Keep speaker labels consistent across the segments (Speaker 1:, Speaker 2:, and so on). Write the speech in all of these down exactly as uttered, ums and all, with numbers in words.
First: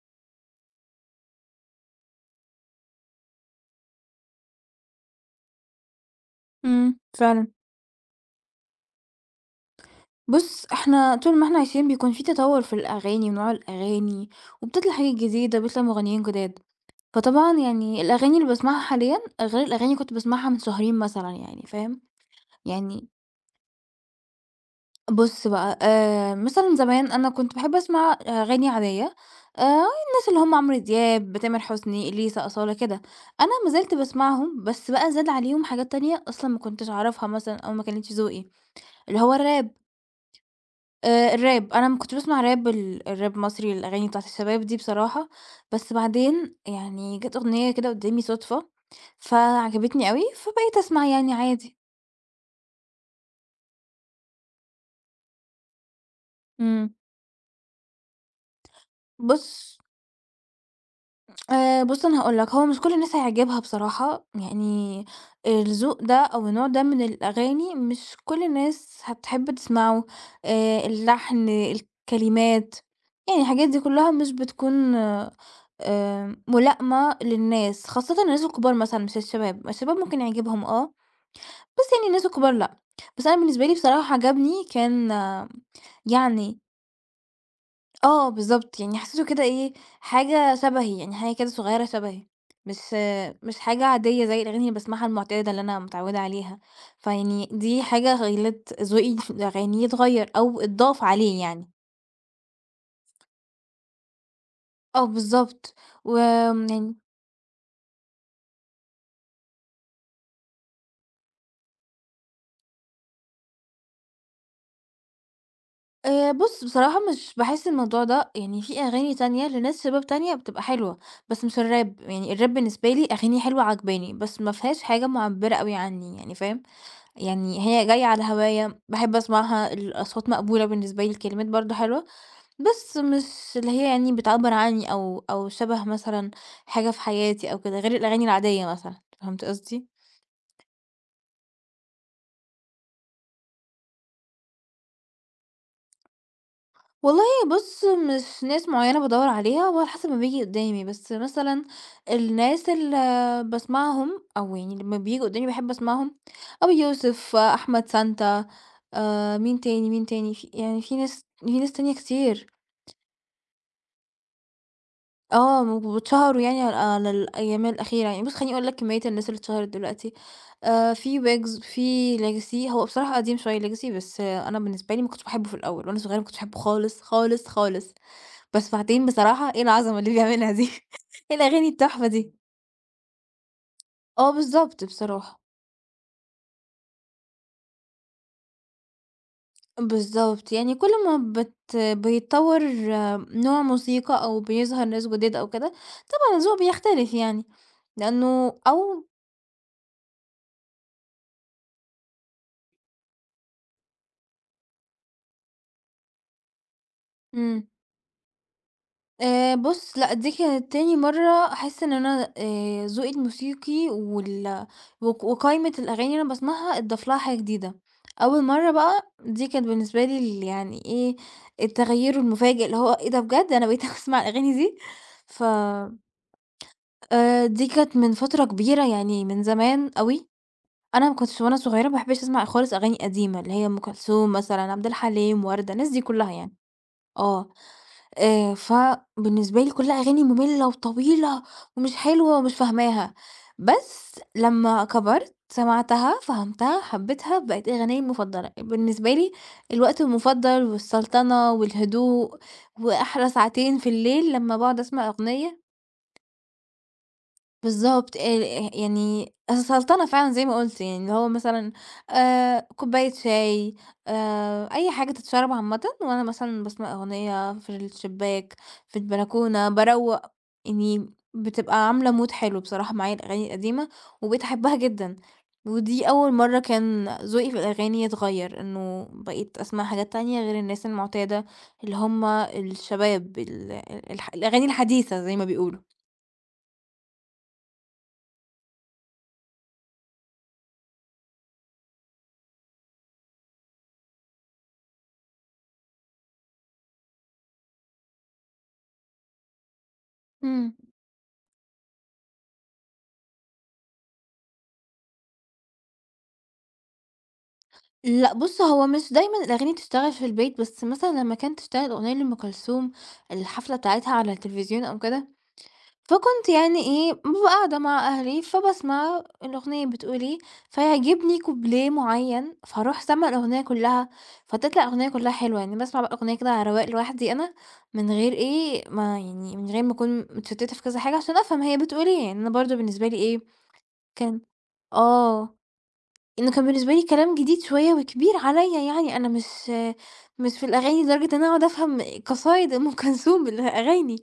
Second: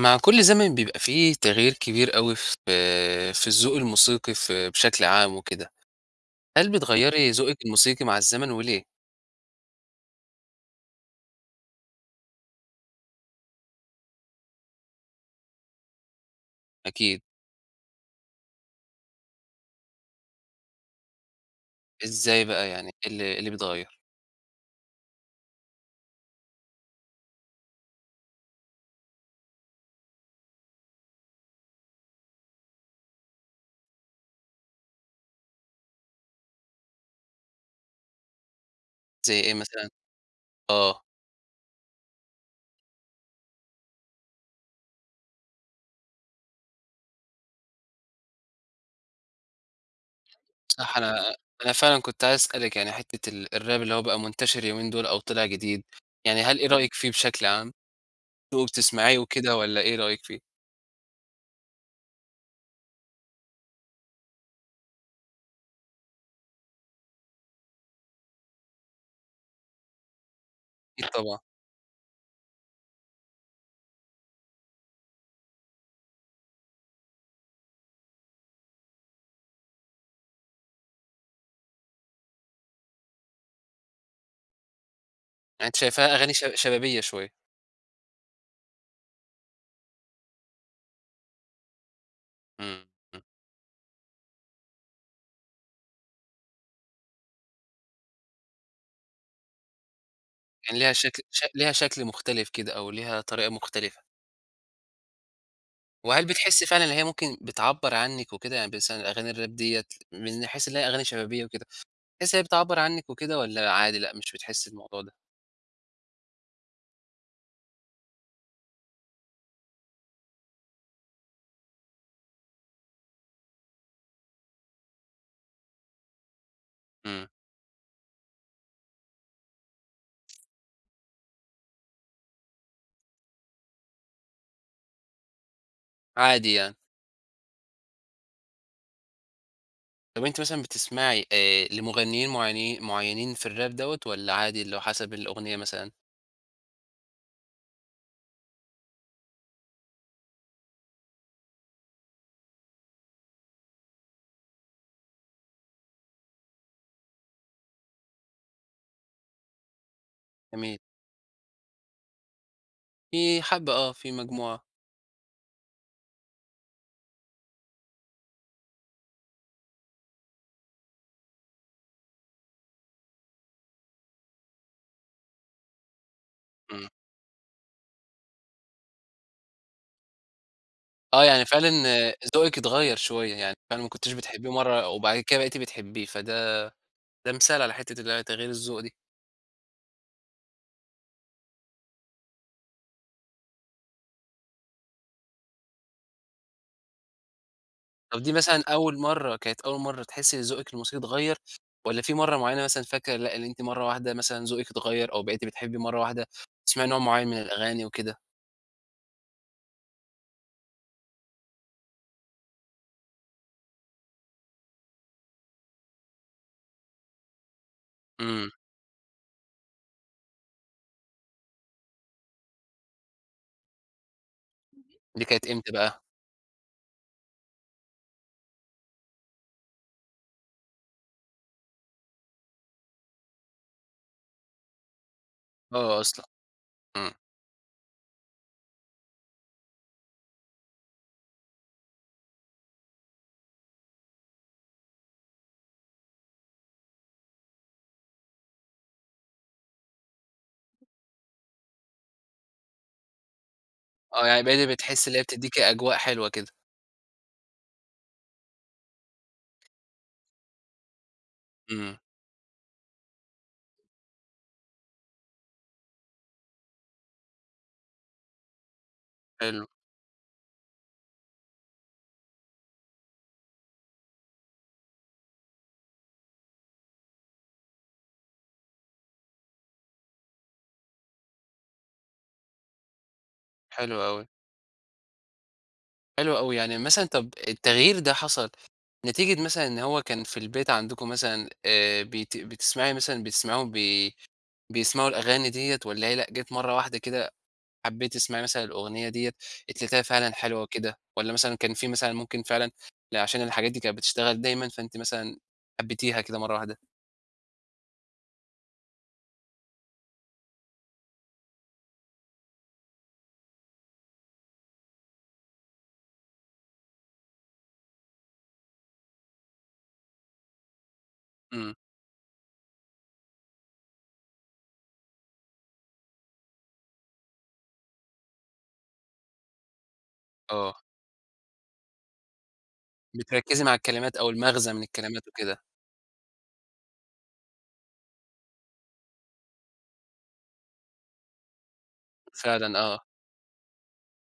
Speaker 1: مع كل زمن بيبقى فيه تغيير كبير أوي في في الذوق الموسيقي في بشكل عام وكده، هل
Speaker 2: إمم،
Speaker 1: بتغيّري
Speaker 2: فعلًا.
Speaker 1: ذوقِك الموسيقي مع الزمن وليه؟
Speaker 2: بُص، إحنا طول ما إحنا عايشين بيكون في تطوّر في الأغاني ونوع الأغاني، وبتطلع حاجات جديدة، بيطلع مغنيين جداد.
Speaker 1: أكيد.
Speaker 2: فطبعًا يعني الأغاني اللي باسمعها حاليًا غير الأغاني كنت باسمعها من شهرين مثلًا يعني، فاهم؟
Speaker 1: إزاي بقى؟ يعني
Speaker 2: يعني
Speaker 1: إيه اللي إيه اللي بيتغيّر؟
Speaker 2: بُص بقى، آآ مثلًا زمان أنا كنت باحب أسمع أغاني عادية، آآ الناس اللي هم عمرو دياب، تامر حسني، إليسا، أصالة كده. أنا ما زلت باسمعهم، بس بقى زاد عليهم حاجات تانية أصلًا ما كنتش أعرفها مثلًا أو ما كانتش ذوقي، اللي هو
Speaker 1: زي إيه
Speaker 2: الراب.
Speaker 1: مثلًا؟ آه،
Speaker 2: آآ الراب، أنا م كنت باسمع راب ال الراب المصري، الأغاني بتاعة الشباب دي بصراحة، بس بعدين يعني جات أغنية كده قدّامي صدفة، فعجبتني أوي، فبقيت
Speaker 1: صح.
Speaker 2: أسمع يعني
Speaker 1: أنا أنا
Speaker 2: عادي.
Speaker 1: فعلًا كنت عايز أسألِك يعني حتّة ال الراب اللي هو بقى منتشر اليومين دول أو طلع جديد، يعني هل إيه
Speaker 2: إمم.
Speaker 1: رأيِك فيه بشكل عام؟ ذوقه بتسمعيه وكده
Speaker 2: بُص
Speaker 1: والّا إيه رأيِك فيه؟
Speaker 2: آآ بُص أنا هاقول لك، هو مش كل الناس هيعجبها بصراحة، يعني الذوق ده أو النوع ده من الأغاني مش كل الناس هتحب تسمعه، آآ
Speaker 1: أكيد طبعًا.
Speaker 2: اللحن، الكلمات، يعني الحاجات دي كلها مش بتكون آآ ملائمة للناس، خاصةً الناس الكبار مثلًا مش الشباب، الشباب ممكن يعجبهم آه، بس يعني الناس الكبار لأ. بس أنا بالنسبة لي بصراحة عجبني كان آه،
Speaker 1: يعني أنتِ شايفاها أغاني ش
Speaker 2: يعني
Speaker 1: شبابية شوية،
Speaker 2: آه بالضبط، يعني حسّيته كده إيه، حاجة شبهي، يعني حاجة كده صغيّرة شبهي، مش
Speaker 1: إمم. إمم.
Speaker 2: مش حاجة عادية زي الأغاني اللي باسمعها المعتادة اللي أنا متعوّدة عليها، فيعني دي حاجة خلّت ذوقي في الأغاني يتغيّر أو
Speaker 1: يعني ليها
Speaker 2: اتضاف
Speaker 1: شكل
Speaker 2: عليه
Speaker 1: ش
Speaker 2: يعني.
Speaker 1: ليها شكل مختلف كده أو ليها طريقة مختلفة.
Speaker 2: آه بالضبط،
Speaker 1: وهل بتحسّي
Speaker 2: وآمم
Speaker 1: فعلًا إن
Speaker 2: يعني
Speaker 1: هي ممكن بتعبّر عنِّك وكده؟ يعني مثلًا أغاني الراب ديّة من حيث إن هي أغاني شبابية وكده، بتحسّي إن هي بتعبّر عنِّك وكده والّا عادي لأ مش بتحسّي الموضوع ده؟
Speaker 2: آآ بُص بصراحة مش باحس الموضوع ده يعني في أغاني تانية لناس شباب تانية بتبقى حلوة، بس مش الراب، يعني الراب بالنسبة لي أغاني حلوة عاجباني، بس ما فيهاش حاجة مُعبّرة أوي عني يعني، فاهم؟
Speaker 1: إمم.
Speaker 2: يعني هي جاية على هوايا، باحب أسمعها، الأصوات مقبولة بالنسبة لي، الكلمات برضه حلوة، بس مش اللي هي يعني بتعبّر عني أو أو شبه مثلًا
Speaker 1: عادي يعني.
Speaker 2: حاجة في حياتي أو كده، غير الأغاني العادية مثلًا، فهمت قصدي؟
Speaker 1: طَب أنتِ مثلًا بتسمعي آآ لمغنيين معيني معيّنين في الراب دوّة والّا عادي اللي هو حسب الأغنية مثلًا؟
Speaker 2: والله بُص، مش ناس معيّنة بادوّر عليها، هو على حسب ما بييجي قدّامي، بس مثلًا الناس اللي باسمعهم أو يعني لمّا بييجوا قدّامي باحب أسمعهم، أبي يوسف، أحمد سانتا، آآ مين تاني، مين تاني، في
Speaker 1: جميل.
Speaker 2: يعني في ناس في ناس تانية كتير.
Speaker 1: في حبّة آه، في مجموعة.
Speaker 2: آه، م واتشهروا يعني على الأيام الأخيرة، يعني بُص خلّيني أقول لك كمية الناس اللي اتشهرت دلوقتي، آآ في ويجز، في legacy. هو بصراحة قديم شوية legacy، بس آه أنا بالنسبة لي ما كنتش باحبه في الأول، وأنا صغيرة ما كنتش باحبه
Speaker 1: إمم.
Speaker 2: خالص، خالص، خالص، بس بعدين بصراحة إيه العظمة اللي بيعملها دي!
Speaker 1: آه،
Speaker 2: إيه
Speaker 1: يعني
Speaker 2: الأغاني
Speaker 1: فعلًا
Speaker 2: التحفة
Speaker 1: آه،
Speaker 2: دي!
Speaker 1: ذوقِك اتغيّر شوية، يعني فعلًا ما كنتيش
Speaker 2: آه
Speaker 1: بتحبّيه
Speaker 2: بالضبط
Speaker 1: مرّة وبعد كده
Speaker 2: بصراحة،
Speaker 1: بقيتِ بتحبّيه، فده ده مثال على حتّة اللي هي تغيير الذوق دي.
Speaker 2: بالضبط، يعني كل ما بت بيتطور آه، نوع موسيقى أو بيظهر ناس جداد أو كده، طبعًا الذوق بيختلف يعني،
Speaker 1: طب دي
Speaker 2: لأنه
Speaker 1: مثلًا أول
Speaker 2: أو.
Speaker 1: مرّة، كانت أول مرّة تحسّي إن ذوقِك الموسيقي اتغيّر، والّا في مرّة معيّنة مثلًا فاكرة لأ، اللي أنتِ مرّة واحدة مثلًا ذوقِك اتغيّر أو بقيتِ بتحبّي مرّة واحدة تسمعي نوع معيّن من
Speaker 2: إمم.
Speaker 1: الأغاني وكده؟
Speaker 2: آآ بُص، لأ دي كانت تاني مرّة أحس إن أنا آآ ذوقي الموسيقي وال وق وقايمة الأغاني اللي أنا باسمعها اتضاف لها حاجة جديدة. أول
Speaker 1: إمم.
Speaker 2: مرّة بقى دي كانت بالنسبة لي ال يعني إيه، التغيّر المفاجئ اللي هو إيه ده بجد! أنا بقيت أسمع الأغاني دي!
Speaker 1: دي
Speaker 2: ف
Speaker 1: كانت إمتى بقى؟
Speaker 2: آآ دي كانت من فترة كبيرة يعني من زمان أوي، أنا ما كنتش وأنا صغيرة ما باحبش أسمع خالص أغاني قديمة، اللي هي أم كلثوم مثلًا، عبد الحليم، وردة، الناس
Speaker 1: آه
Speaker 2: دي
Speaker 1: أصلًا.
Speaker 2: كلّها يعني.
Speaker 1: إمم.
Speaker 2: آه. آآ فبالنسبة لي كلّها أغاني مملة وطويلة ومش حلوة ومش فاهماها، بس لمّا كبرت سمعتها، فهمتها، حبيتها، بقت أغنيّة المفضلة. بالنسبة لي الوقت المفضل والسلطنة والهدوء وأحلى ساعتين في
Speaker 1: آه،
Speaker 2: الليل
Speaker 1: يعني
Speaker 2: لمّا
Speaker 1: بقيتِ
Speaker 2: باقعد
Speaker 1: بتحسّي
Speaker 2: أسمع
Speaker 1: اللي هي بتدّيكِ
Speaker 2: أغنية.
Speaker 1: أجواء حلوة كده،
Speaker 2: بالضبط، آآ يعني السلطنة فعلًا زي ما قُلت، يعني اللي هو مثلًا
Speaker 1: إمم.
Speaker 2: آآ كوباية شاي، آآ أي حاجة تتشرب عامةً، وأنا مثلًا باسمع أغنية في الشباك، في
Speaker 1: حلو.
Speaker 2: البلكونة، باروّق، يعني بتبقى عاملة mood حلو بصراحة معايا الأغاني القديمة، وبقيت أحبها جدًا، ودي أول مرّة كان ذوقي في الأغاني يتغيّر، إنه بقيت أسمع حاجات تانية غير الناس المعتادة اللي هم الشباب ال
Speaker 1: حلو
Speaker 2: ال-
Speaker 1: أوي.
Speaker 2: الح الأغاني الحديثة زي ما بيقولوا.
Speaker 1: حلو أوي، يعني مثلًا طب التغيير ده حصل نتيجة مثلًا إن هو كان في البيت عندكم مثلًا آآ بت بتسمعي مثلًا بتسمعيهم بي بيسمعوا الأغاني ديّة والّا هي لأ، جات مرّة واحدة كده حبّيتِ تسمعي مثلًا الأغنية ديّة، أنتِ لقيتيها فعلًا حلوة
Speaker 2: إمم.
Speaker 1: وكده، والّا مثلًا كان في مثلًا ممكن فعلًا لأ عشان الحاجات دي كانت بتشتغل دايمًا، فأنتِ مثلًا حبّيتيها كده مرّة واحدة؟
Speaker 2: لأ بُص، هو مش دايمًا الأغاني تشتغل في البيت، بس مثلًا لمّا كانت تشتغل أغنية لأم كلثوم، الحفلة بتاعتها على التلفزيون أو كده، فكنت يعني إيه، بابقى قاعدة مع أهلي، فباسمع الأغنية بتقول إيه، فيعجبني
Speaker 1: إمم.
Speaker 2: كوبليه معيّن، فاروح سامعة الأغنية كلّها، فتطلع الأغنية كلّها حلوة، يعني باسمع بقى الأغنية كده على رواق لوحدي أنا، من غير إيه، ما يعني من غير ما أكون
Speaker 1: آه،
Speaker 2: متشتتة في كذا حاجة، عشان أفهم هي بتقول إيه، يعني أنا برضه بالنسبة لي إيه،
Speaker 1: بتركّزي مع الكلمات أو
Speaker 2: كان
Speaker 1: المغزى من الكلمات
Speaker 2: آه.
Speaker 1: وكده،
Speaker 2: إنه كان بالنسبة لي كلام جديد شوية وكبير عليّا يعني، أنا مش مش في الأغاني لدرجة إن أنا أقعد أفهم قصايد
Speaker 1: فعلًا
Speaker 2: أم
Speaker 1: آه.
Speaker 2: كلثوم بالأغاني.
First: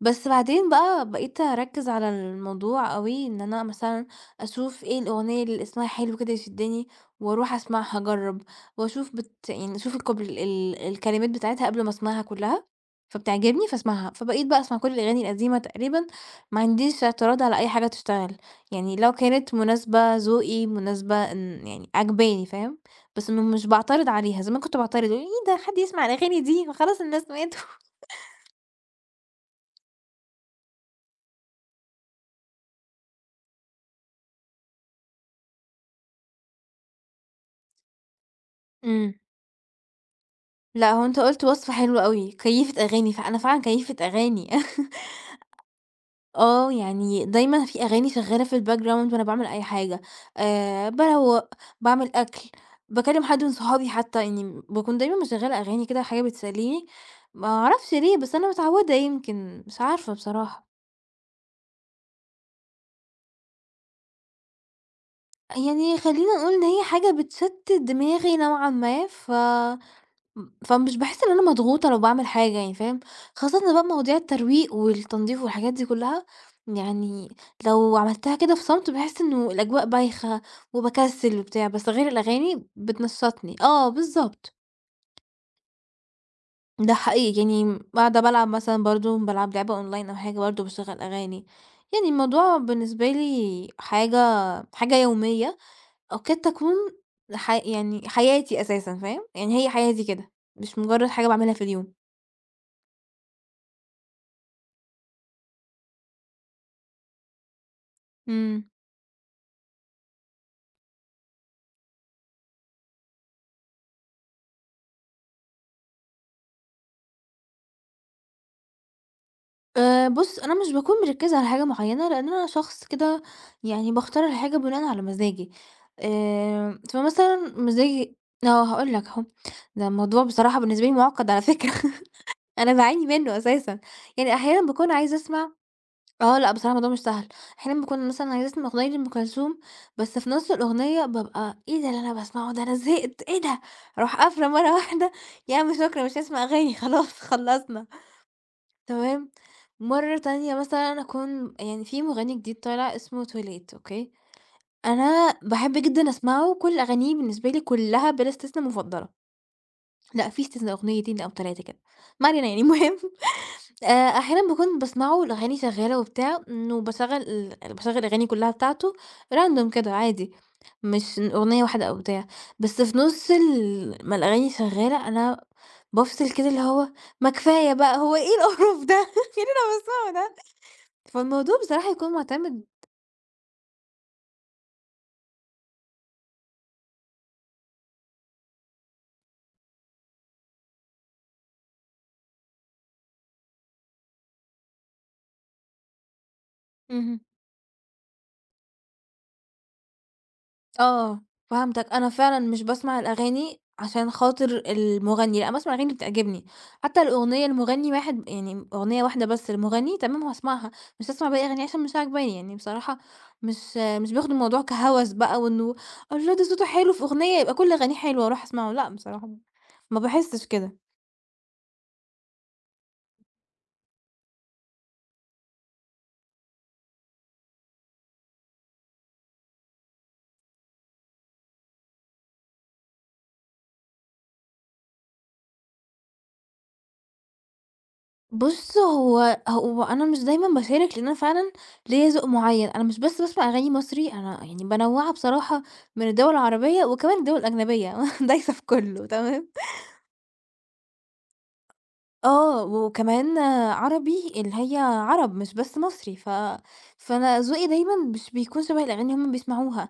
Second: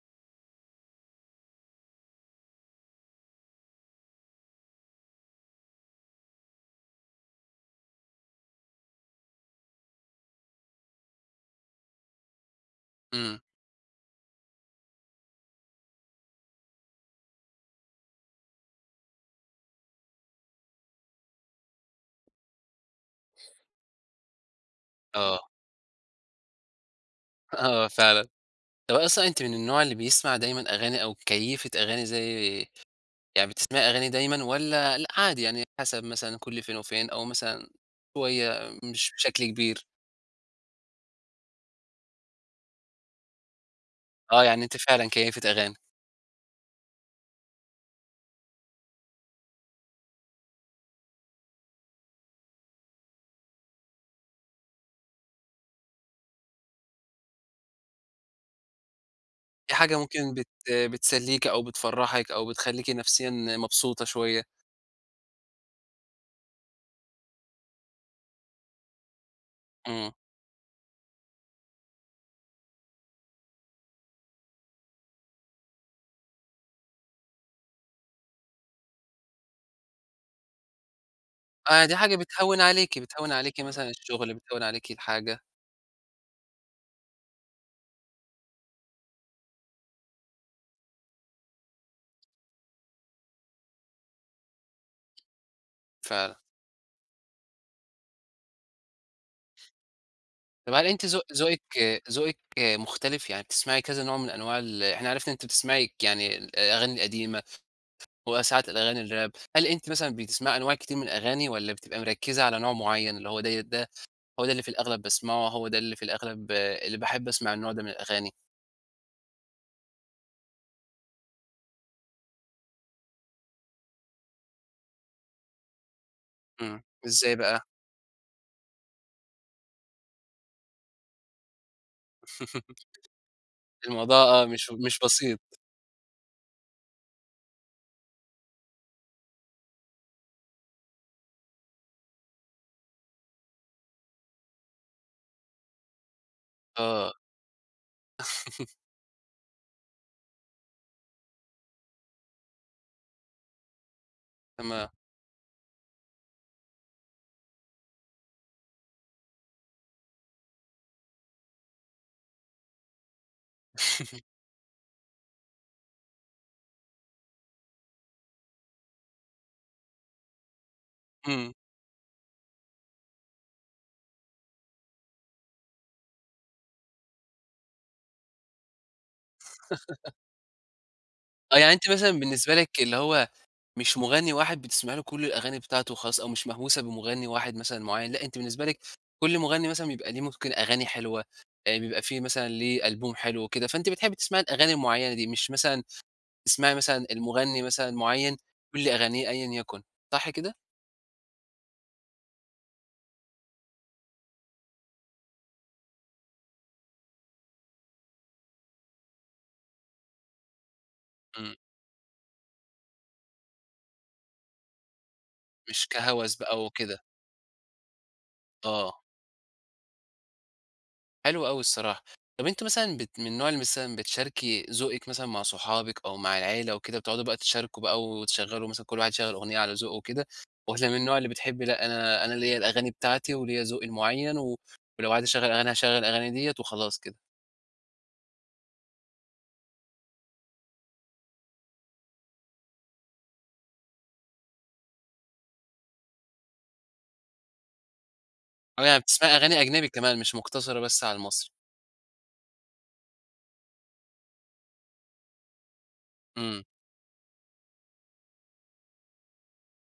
Speaker 2: بس بعدين بقى بقيت أركّز على الموضوع أوي، إن أنا مثلًا أشوف إيه الأغنية اللي اسمها حلو كده يشدّني وأروح أسمعها أجرّب، وأشوف بت يعني أشوف الكوبل ال الكلمات بتاعتها قبل ما أسمعها كلّها،
Speaker 1: إمم.
Speaker 2: فبتعجبني فاسمعها، فبقيت بقى أسمع كل الأغاني القديمة تقريبا، ما عنديش اعتراض على أي حاجة تشتغل، يعني لو كانت مناسبة ذوقي، مناسبة إن يعني عاجباني فاهم؟ بس م مش باعترض عليها، زمان كنت باعترض، إيه
Speaker 1: آه.
Speaker 2: ده حد يسمع الأغاني دي ما خلاص الناس ماتوا.
Speaker 1: آه فعلًا. طَب أصلًا أنتِ من النوع اللي بيسمع دايمًا أغاني أو كيّفة أغاني زي يعني بتسمعي أغاني دايمًا والّا لأ عادي يعني حسب مثلًا كل فين وفين أو مثلًا شوية مش
Speaker 2: إمم.
Speaker 1: بشكل كبير؟
Speaker 2: لأ، هو أنت قُلت وصف حلو أوي، كيّفة أغاني، فأنا فعلًا كيّفة
Speaker 1: آه،
Speaker 2: أغاني.
Speaker 1: يعني أنتِ فعلًا كيّفة أغاني.
Speaker 2: آه، يعني دايمًا في أغاني شغّالة في الbackground وأنا باعمل أي حاجة، آآ باروّق، باعمل أكل، باكلّم حد من صحابي حتى، يعني باكون دايمًا مشغّلة أغاني كده حاجة بتسلّيني، ما أعرفش ليه، بس أنا متعوّدة يمكن،
Speaker 1: دي
Speaker 2: مش
Speaker 1: حاجة
Speaker 2: عارفة
Speaker 1: ممكن بت
Speaker 2: بصراحة،
Speaker 1: بتسلّيكِ أو بتفرّحِك أو بتخلّيكِ نفسيًا مبسوطة شوية.
Speaker 2: يعني خلّينا نقول إن هي حاجة بتشتِّت دماغي نوعًا ما. ف
Speaker 1: إمم.
Speaker 2: إمم، فمش باحس إن أنا مضغوطة لو باعمل حاجة يعني فاهم، خاصةً إن بقى مواضيع الترويق والتنضيف والحاجات دي كلها، يعني لو عملتها كده في صمت باحس إنه الأجواء بايخة وباكسل وبتاع،
Speaker 1: آه،
Speaker 2: بس
Speaker 1: دي
Speaker 2: غير
Speaker 1: حاجة بتهوّن
Speaker 2: الأغاني
Speaker 1: عليكِ، بتهوّن
Speaker 2: بتنشطني،
Speaker 1: عليكِ
Speaker 2: آه
Speaker 1: مثلًا الشغل،
Speaker 2: بالضبط،
Speaker 1: بتهوّن عليكِ الحاجة
Speaker 2: ده حقيقي يعني قاعدة بالعب مثلًا برضه بالعب لعبة أونلاين أو حاجة برضه باشغّل أغاني، يعني الموضوع بالنسبة لي حاجة حاجة يومية،
Speaker 1: فعلًا.
Speaker 2: أوقات تكون ح يعني حياتي أساسًا فاهم، يعني هي حياتي كده،
Speaker 1: طب
Speaker 2: مش
Speaker 1: هل أنتِ
Speaker 2: مجرد
Speaker 1: ذو
Speaker 2: حاجة باعملها في اليوم.
Speaker 1: ذوقِك ذوقِك مختلف؟ يعني بتسمعي كذا نوع من أنواع ال إحنا عرفنا إن أنتِ بتسمعي يعني الأغاني القديمة
Speaker 2: إمم.
Speaker 1: وساعات الأغاني الراب، هل أنتِ مثلًا بتسمعي أنواع كتير من الأغاني والّا بتبقى مركّزة على نوع معيّن، اللي هو ديّة ده هو ده اللي في الأغلب باسمعه، هو ده اللي في الأغلب اللي باحب أسمع النوع ده من الأغاني؟
Speaker 2: آآ بُص، أنا مش باكون مركّزة على حاجة معيّنة، لإن أنا شخص كده يعني باختار الحاجة بناءً على مزاجي، آآ
Speaker 1: إمم. إزاي
Speaker 2: فمثلًا
Speaker 1: بقى؟
Speaker 2: مزاجي آه، هاقول لك أهو، ده الموضوع بصراحة بالنسبة لي معقّد على فكرة. أنا باعاني منّه أساسًا،
Speaker 1: الموضوع
Speaker 2: يعني
Speaker 1: آه،
Speaker 2: أحيانًا
Speaker 1: مش
Speaker 2: باكون
Speaker 1: مش
Speaker 2: عايزة
Speaker 1: بسيط.
Speaker 2: أسمع آه، لأ بصراحة الموضوع مش سهل، أحيانًا باكون مثلًا عايزة أسمع أغنية لأم كلثوم، بس في نُص الأغنية بابقى إيه ده اللي أنا باسمعه ده، أنا زهقت، إيه ده، أروح قافلة مرّة واحدة، يا عم شكرًا مش هاسمع أغاني
Speaker 1: آه،
Speaker 2: خلاص خلّصنا. تمام، مرّة تانية مثلًا أكون يعني في مغني جديد طالع اسمه توليت أوكي،
Speaker 1: تمام.
Speaker 2: أنا باحب جدًا أسمعه كل أغانيه بالنسبة لي كلّها بلا استثنا مفضلة، لأ في استثنا أغنيتين أو ثلاثة كده، ما علينا يعني. المهم آآ، أحيانًا باكون باسمعه الأغاني شغّالة وبتاع إمم، وباشغّل ال باشغّل الأغاني كلّها بتاعته random كده عادي، مش
Speaker 1: إمم.
Speaker 2: أغنية واحدة أو بتاع، بس في نُص ال ما الأغاني شغّالة أنا بافصل كده اللي هو ما كفاية بقى هو إيه القرف ده؟ مين اللي بيسمعه ده؟
Speaker 1: آه،
Speaker 2: فالموضوع
Speaker 1: يعني أنتِ
Speaker 2: بصراحة
Speaker 1: مثلًا
Speaker 2: يكون
Speaker 1: بالنسبة
Speaker 2: معتمد.
Speaker 1: لِك اللي هو مش مغني واحد بتسمعي له كل الأغاني بتاعته وخلاص أو مش مهووسة بمغني واحد مثلًا معيّن، لأ أنتِ بالنسبة لِك كل مغني مثلًا بيبقى ليه ممكن أغاني حلوة، آآ، بيبقى فيه مثلًا ليه ألبوم حلو وكده، فأنتِ بتحبي تسمعي الأغاني المعيّنة دي، مش مثلًا تسمعي مثلًا
Speaker 2: اهم.
Speaker 1: المغني مثلًا معيّن كل أغانيه أيًا يكن، صح كده؟
Speaker 2: آه، فهمتك، أنا فعلًا مش باسمع الأغاني عشان خاطر المغني، لأ باسمع الأغاني اللي بتعجبني، حتى الأغنية لمغني واحد يعني أغنية واحدة بس لمغني تمام هاسمعها، مش هاسمع باقي
Speaker 1: إمم.
Speaker 2: أغانيه عشان مش عاجباني، يعني بصراحة مش مش باخد الموضوع كهوس بقى وإنه
Speaker 1: مش
Speaker 2: الله
Speaker 1: كهوس
Speaker 2: ده
Speaker 1: بقى
Speaker 2: صوته حلو
Speaker 1: وكده.
Speaker 2: في أغنية يبقى كل أغانيه حلوة أروح أسمعه، لأ
Speaker 1: آه.
Speaker 2: بصراحة ما باحسش كده.
Speaker 1: حلو أوي الصراحة. طَب أنتِ مثلًا بت من النوع اللي مثلًا بتشاركي ذوقِك مثلًا مع صحابِك أو مع العيلة وكده، بتقعدوا بقى تشاركوا بقى وتشغّلوا مثلًا كل واحد يشغّل أغنية على ذوقه وكده، والّا من النوع اللي بتحبي لأ، أنا أنا ليّا الأغاني بتاعتي وليّا ذوقي المُعيّن و ولو عايز أشغّل أغاني هاشغّل الأغاني ديّة وخلاص كده؟
Speaker 2: بُص، هو هو أنا مش دايمًا باشارك لأن أنا فعلًا ليّا ذوق معيّن، أنا مش بس باسمع أغاني مصري، أنا يعني بانوّعها بصراحة من الدول العربية وكمان الدول الأجنبية دايسة في
Speaker 1: آه، يعني
Speaker 2: كُلّه
Speaker 1: بتسمعي
Speaker 2: تمام،
Speaker 1: أغاني أجنبي كمان مش مُقتصرة بس على المصري.
Speaker 2: آه، وكمان عربي اللي هي عرب مش بس مصري. ف
Speaker 1: إمم.
Speaker 2: فأنا ذوقي دايمًا مش بيكون شبه الأغاني اللي هُم بيسمعوها،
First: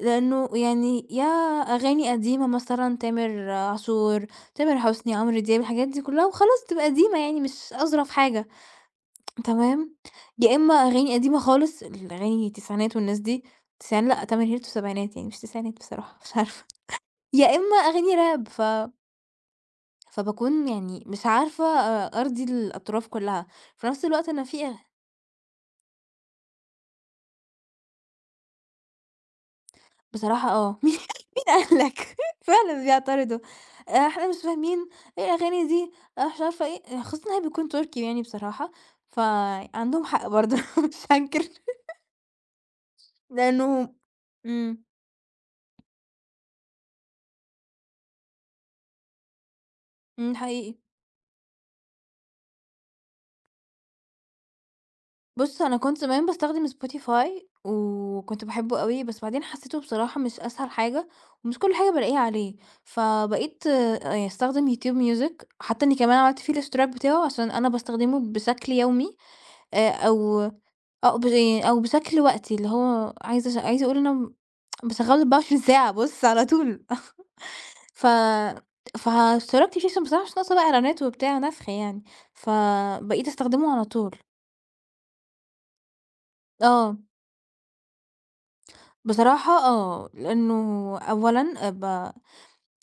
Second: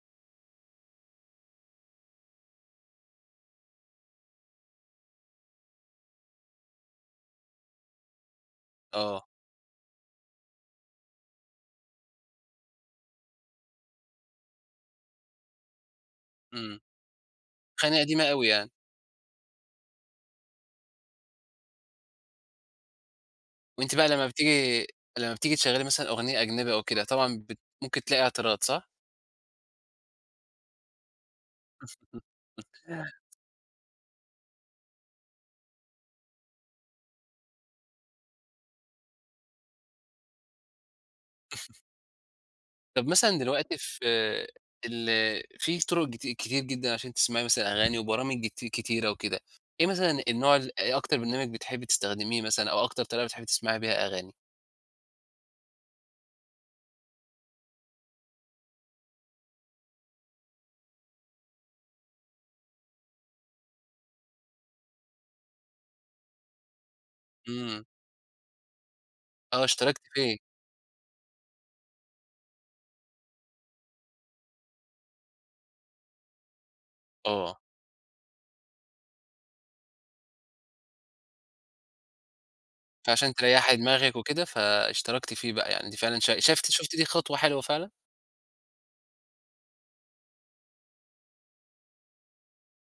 Speaker 2: لأنه يعني يا أغاني قديمة مثلًا تامر عاشور، تامر حسني، عمرو دياب، الحاجات دي كُلّها وخلاص بتبقى قديمة يعني مش أظرف حاجة.
Speaker 1: آه.
Speaker 2: تمام، يا إما أغاني قديمة خالص، الأغاني التسعينات والناس دي، تسعين لأ، تمانينات وسبعينات يعني مش تسعينات بصراحة، مش عارفة،
Speaker 1: إمم.
Speaker 2: يا إما
Speaker 1: أغاني
Speaker 2: أغاني
Speaker 1: قديمة
Speaker 2: راب.
Speaker 1: أوي
Speaker 2: ف
Speaker 1: يعني.
Speaker 2: فباكون يعني مش عارفة أ أرضي الأطراف كلّها، في
Speaker 1: وأنتِ
Speaker 2: نفس
Speaker 1: بقى لمّا
Speaker 2: الوقت أنا في أغ
Speaker 1: بتيجي لمّا بتيجي تشغّلي مثلًا أغنية أجنبي أو كده، طبعًا بت ممكن تلاقي اعتراض صح؟
Speaker 2: بصراحة آه، مين مين قال لك. فعلًا بيعترضوا، آآ إحنا مش فاهمين، إيه الأغاني دي، أنا مش عارفة إيه، خصوصًا إن هي بتكون تركي يعني بصراحة، فعندهم حق برضه مش هانكر،
Speaker 1: طب مثلًا دلوقتي
Speaker 2: لإنه
Speaker 1: في
Speaker 2: إمم،
Speaker 1: ال في طرق جت كتير جدًا عشان تسمعي مثلًا أغاني وبرامج جت كتيرة وكده، إيه مثلًا
Speaker 2: إمم،
Speaker 1: النوع
Speaker 2: حقيقي.
Speaker 1: ال إيه أكتر برنامج بتحبي تستخدميه مثلًا أو أكتر طريقة بتحبي تسمعي بيها أغاني؟
Speaker 2: بُص، أنا كنت زمان باستخدم spotify وكنت باحبه أوي، بس بعدين حسيته بصراحة مش أسهل حاجة، ومش كل حاجة بالاقيها عليه، فبقيت آآ أستخدم YouTube music، حتى إني كمان عملت فيه الاشتراك بتاعه عشان أنا
Speaker 1: إمم.
Speaker 2: باستخدمه بشكل يومي،
Speaker 1: آه
Speaker 2: آآ
Speaker 1: اشتركتِ فيه.
Speaker 2: أو أو ب أو بشكل وقتي، اللي هو عايزة عايزة أقول أنا باشغّله 24 ساعة بُص على طول.
Speaker 1: آه،
Speaker 2: ف فاشتركت فيه عشان بصراحة مش ناقصة بقى إعلانات وبتاع نفخ يعني، فبقيت
Speaker 1: فعشان
Speaker 2: أستخدمه
Speaker 1: تريحي
Speaker 2: على طول.
Speaker 1: دماغِك وكده فاشتركتِ فيه بقى، يعني أنتِ فعلًا شا شافتِ شُفتِ
Speaker 2: آه.
Speaker 1: دي خطوة حلوة فعلًا؟
Speaker 2: بصراحة آه، لأنه أولًا آه، ب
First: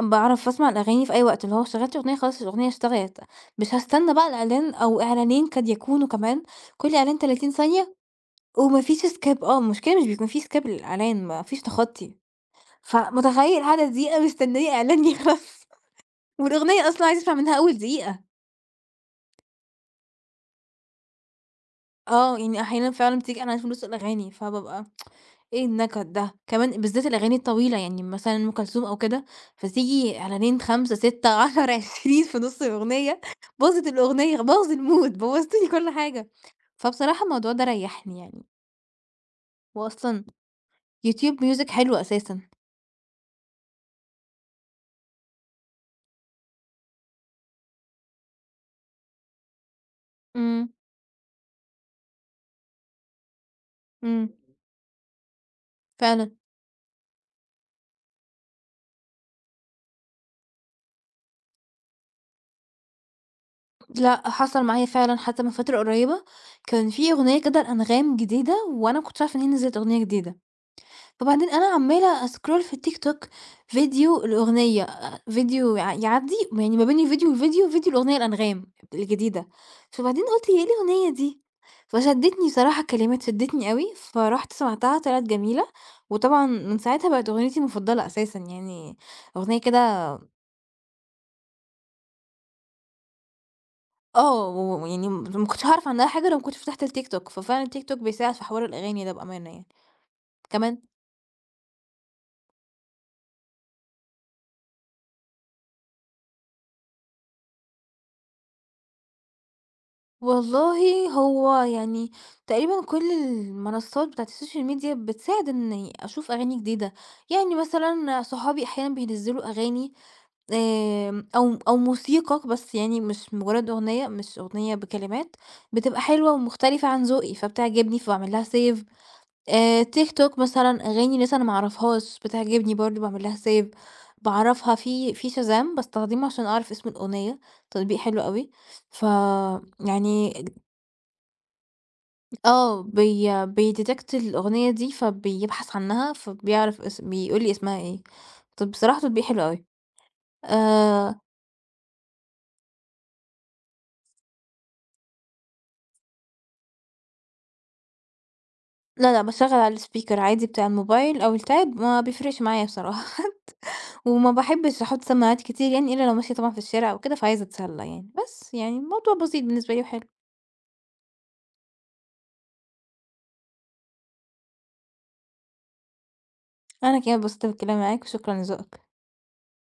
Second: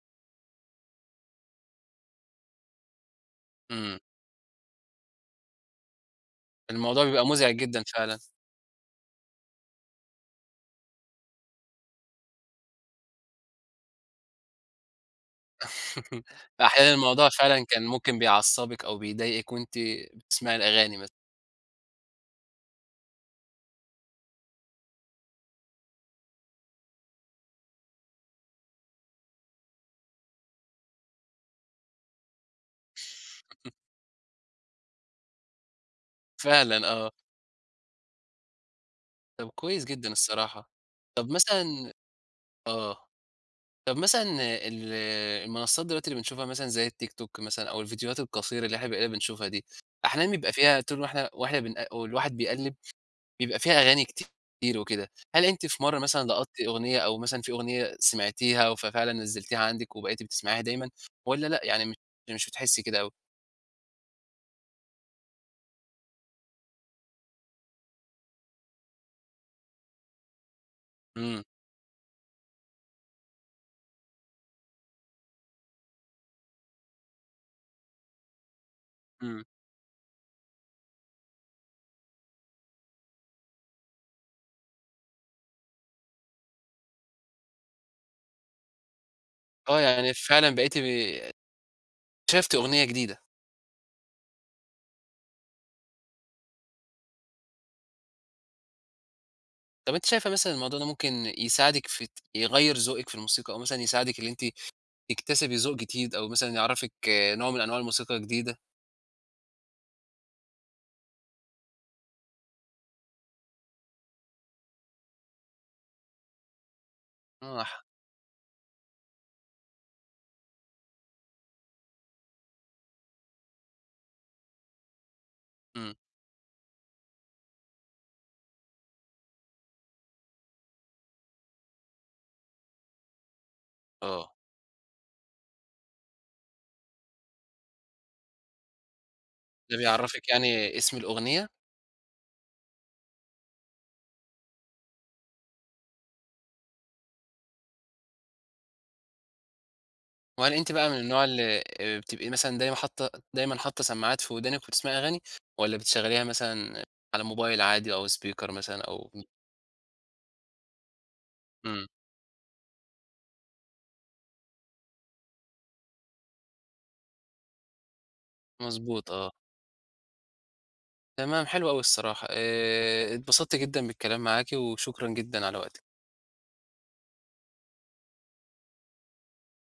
Speaker 2: باعرف أسمع الأغاني في أي وقت، اللي هو شغّلت أغنية خلاص الأغنية اشتغلت، مش
Speaker 1: إمم.
Speaker 2: هاستنى بقى الإعلان أو إعلانين قد يكونوا كمان، كل
Speaker 1: الموضوع
Speaker 2: إعلان
Speaker 1: بيبقى
Speaker 2: 30
Speaker 1: مزعج جدًا
Speaker 2: ثانية
Speaker 1: فعلًا.
Speaker 2: وما فيش skip آه، المشكلة مش بيكون في skip للإعلان ما فيش تخطي، فمتخيّل قاعدة دقيقة مستنية إعلان يخلص والأغنية
Speaker 1: أحيانًا
Speaker 2: أصلًا عايزة
Speaker 1: الموضوع
Speaker 2: أسمع منها
Speaker 1: فعلًا
Speaker 2: أول
Speaker 1: كان ممكن
Speaker 2: دقيقة،
Speaker 1: بيعصّبِك أو بيضايقِك وأنتِ بتسمعي الأغاني مثلًا،
Speaker 2: آه، يعني أحيانًا فعلًا بتيجي إعلانات في نُص الأغاني، فبابقى إيه النكد ده! كمان بالذات الأغاني الطويلة، يعني مثلًا أم كلثوم أو كده، فتيجي إعلانين خمسة، ستة، عشرة، عشرين في نُص الأغنية، باظت الأغنية، باظ الmood، بوّظت لي كل حاجة.
Speaker 1: فعلًا آه.
Speaker 2: فبصراحة الموضوع ده ريّحني يعني،
Speaker 1: طب كويس جدًا
Speaker 2: وأصلًا
Speaker 1: الصراحة. طب
Speaker 2: YouTube Music
Speaker 1: مثلًا
Speaker 2: حلو أساسًا.
Speaker 1: آه. طب مثلًا ال المنصات دلوقتي اللي بنشوفها مثلًا زي التيك توك مثلًا أو الفيديوهات القصيرة اللي إحنا بقينا بنشوفها دي، أحيانًا بيبقى
Speaker 2: إمم،
Speaker 1: فيها طول ما إحنا وإحنا بن والواحد بيقلِّب بيبقى فيها أغاني
Speaker 2: إمم،
Speaker 1: كتير وكده. هل أنتِ في مرّة مثلًا
Speaker 2: فعلًا.
Speaker 1: لقطتِ أغنية أو مثلًا في أغنية سمعتيها ففعلًا نزّلتيها عندِك وبقيتِ بتسمعيها دايمًا والّا لأ، يعني مش مش بتحسّي كده أوي؟
Speaker 2: لأ، حصل معايا فعلًا حتى من فترة قريّبة، كان في أغنية كده لأنغام جديدة وأنا ما كنتش عارفة إن هي نزلت أغنية جديدة.
Speaker 1: إمم.
Speaker 2: وبعدين أنا عمّالة أscroll في التيك توك، فيديو الأغنية آآ فيديو يع يعدّي يعني ما بين الفيديو والفيديو، فيديو الأغنية الأنغام
Speaker 1: إمم.
Speaker 2: الجديدة، فبعدين قُلت هي إيه الأغنية دي؟ فشدّتني صراحة الكلمات شدّتني أوي، فرُحت سمعتها طلعت جميلة، وطبعًا من ساعتها بقت أغنيتي المفضلة أساسًا يعني أغنية
Speaker 1: آه. يعني
Speaker 2: كده.
Speaker 1: فعلًا بقيتِ ب اكتشفتِ أغنية جديدة.
Speaker 2: آه، ويعني ما كنتش هاعرف عنها حاجة لو ما كنتش فتحت التيك توك، ففعلًا التيك توك بيساعد في حوار الأغاني ده بأمانة يعني.
Speaker 1: طب أنتِ شايفة مثلًا الموضوع
Speaker 2: كمان
Speaker 1: ده ممكن يساعدِك في ت يغيّر ذوقِك في الموسيقى أو مثلًا يساعدِك اللي أنتِ تكتسبي ذوق جديد أو مثلًا يعرّفِك آه، نوع من أنواع الموسيقى جديدة؟
Speaker 2: والله هو يعني تقريبًا كل المنصات بتاعة السوشيال ميديا بتساعد إني أشوف أغاني جديدة، يعني
Speaker 1: آه، ح
Speaker 2: مثلًا صحابي أحيانًا بينزّلوا أغاني آمم، أو أو موسيقى بس يعني مش مجرد أغنية، مش أغنية بكلمات،
Speaker 1: إمم.
Speaker 2: بتبقى حلوة ومختلفة عن ذوقي فبتعجبني فباعمل لها save. آآ، تيك توك مثلًا أغاني لسه أنا ما أعرفهاش بتعجبني برضه باعمل لها save،
Speaker 1: آه،
Speaker 2: باعرفها في في Shazam باستخدمه عشان أعرف اسم الأغنية، تطبيق حلو أوي. ف
Speaker 1: ده بيعرّفِك
Speaker 2: يعني
Speaker 1: يعني اسم الأغنية،
Speaker 2: آه، بي بيdetect الأغنية دي، فبيبحث عنها، فبيعرف اس بيقول لي اسمها إيه. طب بصراحة تطبيق حلو أوي.
Speaker 1: وهل أنتِ بقى من
Speaker 2: آآ
Speaker 1: النوع اللي آآ بتبقي مثلًا دايمًا حاطة دايمًا حاطة سماعات في ودانِك وبتسمعي أغاني، والّا بتشغّليها مثلًا على موبايل عادي أو speaker مثلًا أو
Speaker 2: لا، لأ، باشغّل على الspeaker عادي بتاع الموبايل أو الTab
Speaker 1: إمم.
Speaker 2: ما بيفرقش معايا بصراحة، وما باحبش أحُط سماعات كتير يعني إلا لو ماشية طبعًا في الشارع أو كده، فعايزة أتسلّى يعني. بس يعني
Speaker 1: مضبوط
Speaker 2: الموضوع
Speaker 1: آه.
Speaker 2: بسيط بالنسبة لي وحلو.
Speaker 1: تمام حلو أوي الصراحة. آآ اتبسطت جدًا بالكلام معاكِ وشكرًا جدًا على وقتِك.
Speaker 2: أنا كمان اتبسطت بالكلام معاك وشكرًا لذوقك.